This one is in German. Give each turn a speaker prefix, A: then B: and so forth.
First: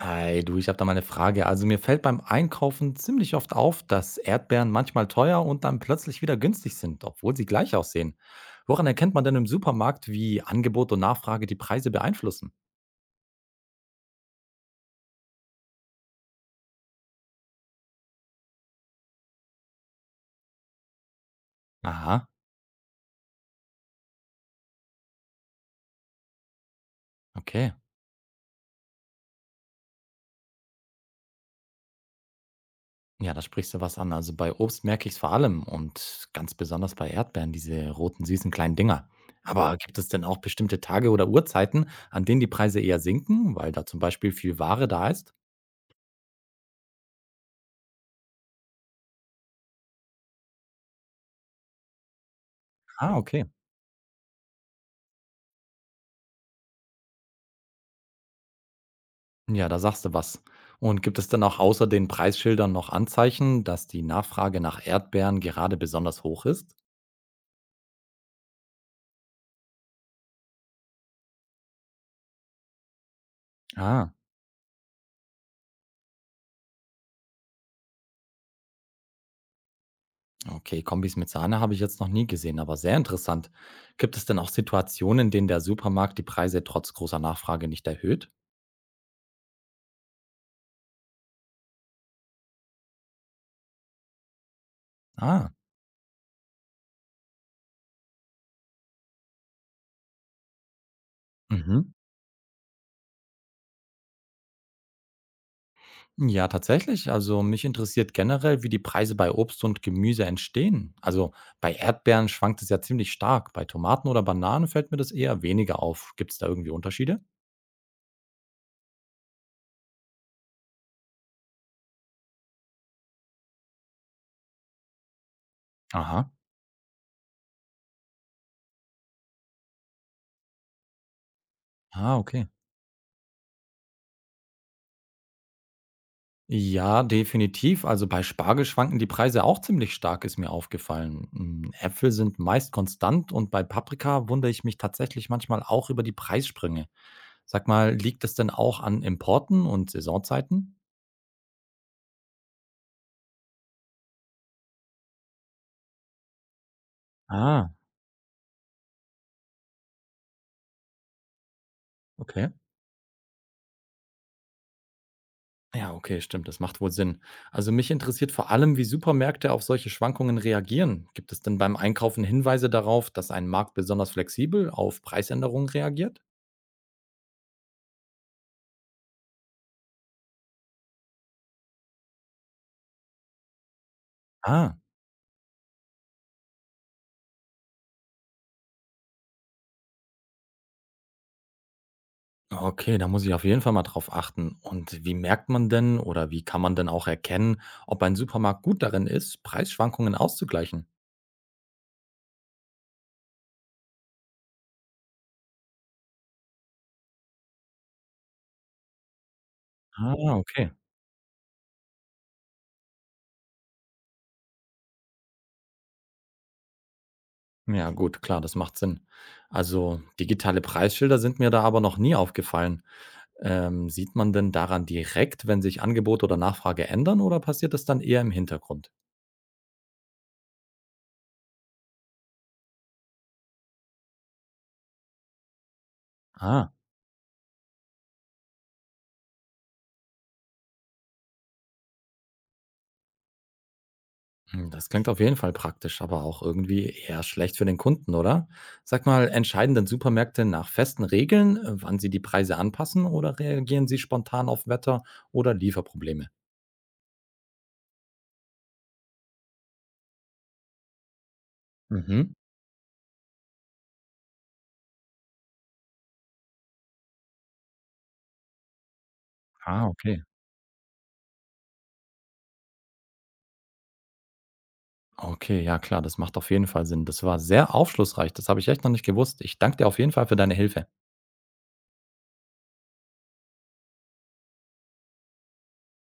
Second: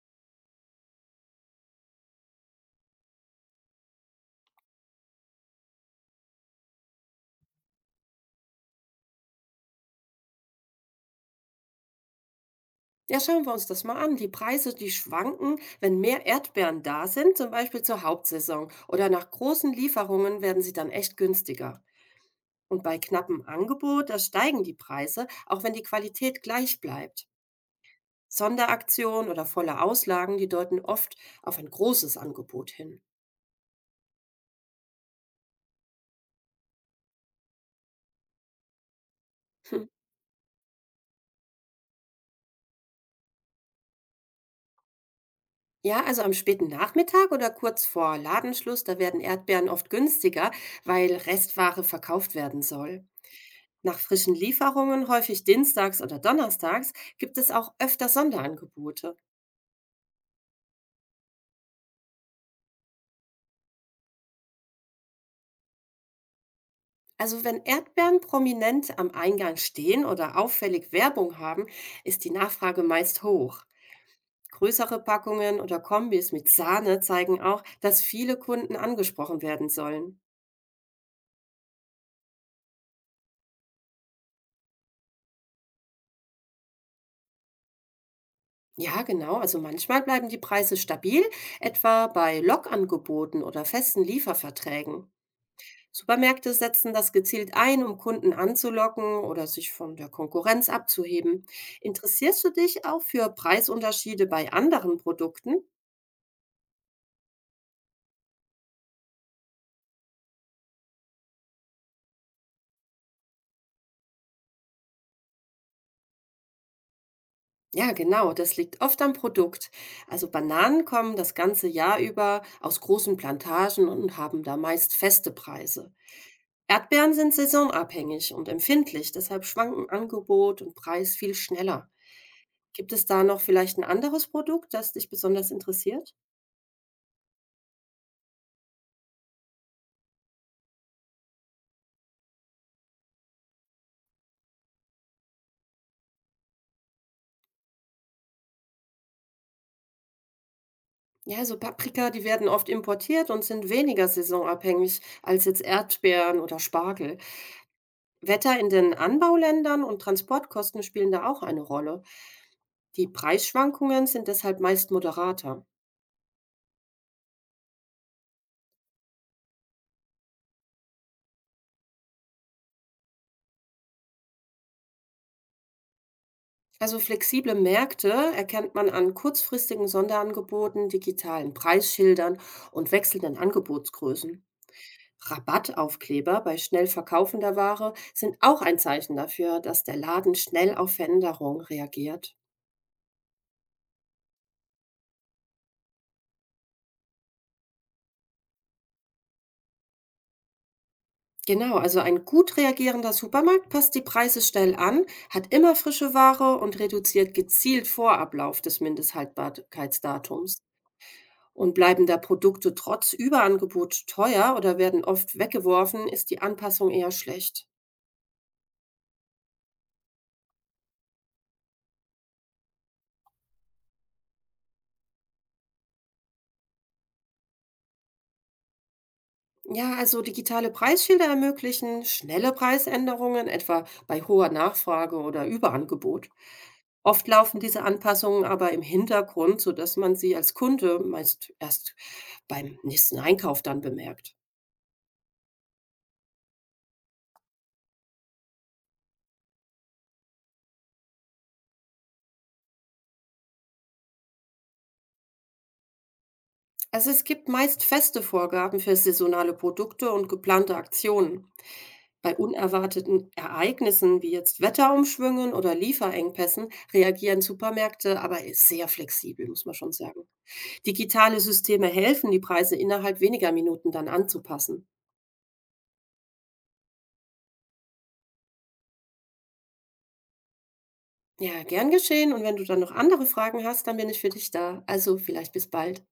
A: Hi, du, ich habe da mal eine Frage. Also mir fällt beim Einkaufen ziemlich oft auf, dass Erdbeeren manchmal teuer und dann plötzlich wieder günstig sind, obwohl sie gleich aussehen. Woran erkennt man denn im Supermarkt, wie Angebot und Nachfrage die Preise beeinflussen?
B: Ja, schauen wir uns das mal an. Die Preise, die schwanken, wenn mehr Erdbeeren da sind, zum Beispiel zur Hauptsaison oder nach großen Lieferungen, werden sie dann echt günstiger.
A: Aha,
B: Und bei knappem Angebot, da steigen die Preise, auch wenn die Qualität gleich bleibt.
A: okay.
B: Sonderaktionen oder volle Auslagen, die deuten oft auf ein großes Angebot hin.
A: Ja, da sprichst du was an. Also bei Obst merke ich es vor allem und ganz besonders bei Erdbeeren, diese roten, süßen kleinen Dinger. Aber
B: Hm.
A: gibt es denn auch bestimmte Tage oder Uhrzeiten, an denen die Preise eher sinken, weil da zum Beispiel viel Ware da ist?
B: Ja, also am späten Nachmittag oder kurz vor Ladenschluss, da werden Erdbeeren oft günstiger, weil Restware verkauft werden soll.
A: Ah, okay.
B: Nach frischen Lieferungen, häufig dienstags oder donnerstags, gibt es auch öfter Sonderangebote.
A: Ja, da sagst du was. Und gibt es denn auch außer den Preisschildern noch Anzeichen, dass die Nachfrage nach Erdbeeren gerade besonders hoch ist?
B: Also wenn Erdbeeren prominent am Eingang stehen oder auffällig Werbung haben, ist die Nachfrage meist hoch.
A: Ah,
B: Größere Packungen oder Kombis mit Sahne zeigen auch, dass viele Kunden angesprochen werden sollen.
A: okay, Kombis mit Sahne habe ich jetzt noch nie gesehen, aber sehr interessant. Gibt es denn auch Situationen, in denen der Supermarkt die Preise trotz großer Nachfrage nicht erhöht?
B: Ja, genau, also manchmal bleiben die Preise stabil, etwa bei Lockangeboten oder festen Lieferverträgen.
A: Ah,
B: Supermärkte setzen das gezielt ein, um Kunden anzulocken oder sich von der Konkurrenz abzuheben.
A: mhm.
B: Interessierst du dich auch für Preisunterschiede bei anderen Produkten?
A: Ja, tatsächlich. Also mich interessiert generell, wie die Preise bei Obst und Gemüse entstehen. Also bei Erdbeeren schwankt es ja ziemlich stark. Bei Tomaten oder Bananen fällt mir das eher weniger auf. Gibt es da irgendwie Unterschiede?
B: Ja, genau, das liegt oft am Produkt. Also Bananen kommen das ganze Jahr über aus großen Plantagen und haben da meist feste Preise.
A: Aha.
B: Erdbeeren sind saisonabhängig und empfindlich, deshalb schwanken Angebot und Preis viel schneller.
A: Ah, okay.
B: Gibt es da noch vielleicht ein anderes Produkt, das dich besonders interessiert?
A: Ja, definitiv. Also bei Spargel schwanken die Preise auch ziemlich stark, ist mir aufgefallen. Mm, Äpfel sind meist konstant und bei Paprika wundere ich mich tatsächlich manchmal auch über die Preissprünge. Sag mal, liegt es denn auch an Importen und Saisonzeiten?
B: Ja, so Paprika, die werden oft importiert und sind weniger saisonabhängig als jetzt Erdbeeren oder Spargel.
A: Ah,
B: Wetter in den Anbauländern und Transportkosten spielen da auch eine Rolle.
A: okay.
B: Die Preisschwankungen sind deshalb meist moderater.
A: Ja, okay, stimmt, das macht wohl Sinn. Also mich interessiert vor allem, wie Supermärkte auf solche Schwankungen reagieren. Gibt es denn beim Einkaufen Hinweise darauf, dass ein Markt besonders flexibel auf Preisänderungen reagiert?
B: Also flexible Märkte erkennt man an kurzfristigen Sonderangeboten, digitalen Preisschildern und wechselnden Angebotsgrößen.
A: Ah,
B: Rabattaufkleber bei schnell verkaufender Ware sind auch ein Zeichen dafür, dass der Laden schnell auf Veränderungen reagiert.
A: okay, da muss ich auf jeden Fall mal drauf achten. Und wie merkt man denn oder wie kann man denn auch erkennen, ob ein Supermarkt gut darin ist, Preisschwankungen auszugleichen?
B: Genau, also ein gut reagierender Supermarkt passt die Preise schnell an, hat immer frische Ware und reduziert gezielt vor Ablauf des
A: Ah,
B: Mindesthaltbarkeitsdatums.
A: okay.
B: Und bleiben da Produkte trotz Überangebot teuer oder werden oft weggeworfen, ist die Anpassung eher schlecht.
A: Ja, gut, klar, das macht Sinn. Also digitale Preisschilder sind mir da aber noch nie aufgefallen. Sieht man denn daran direkt, wenn sich Angebot oder Nachfrage ändern oder passiert das dann eher im Hintergrund?
B: Ja, also digitale Preisschilder ermöglichen schnelle Preisänderungen, etwa bei hoher Nachfrage oder Überangebot.
A: Ah.
B: Oft laufen diese Anpassungen aber im Hintergrund, sodass man sie als Kunde meist erst beim nächsten Einkauf dann bemerkt.
A: Hm, das klingt auf jeden Fall praktisch, aber auch irgendwie eher schlecht für den Kunden, oder? Sag mal, entscheiden denn Supermärkte nach festen Regeln, wann sie die Preise anpassen oder reagieren sie spontan auf Wetter oder Lieferprobleme?
B: Also es gibt meist feste Vorgaben für saisonale Produkte und geplante Aktionen.
A: Mhm.
B: Bei unerwarteten Ereignissen wie jetzt Wetterumschwüngen oder Lieferengpässen reagieren Supermärkte aber sehr flexibel, muss man
A: Ah,
B: schon
A: okay.
B: sagen. Digitale Systeme helfen, die Preise innerhalb weniger Minuten dann anzupassen.
A: Okay, ja klar, das macht auf jeden Fall Sinn. Das war sehr aufschlussreich. Das habe ich echt noch nicht gewusst. Ich danke dir auf jeden Fall für deine Hilfe.
B: Ja, gern geschehen. Und wenn du dann noch andere Fragen hast, dann bin ich für dich da. Also vielleicht bis bald.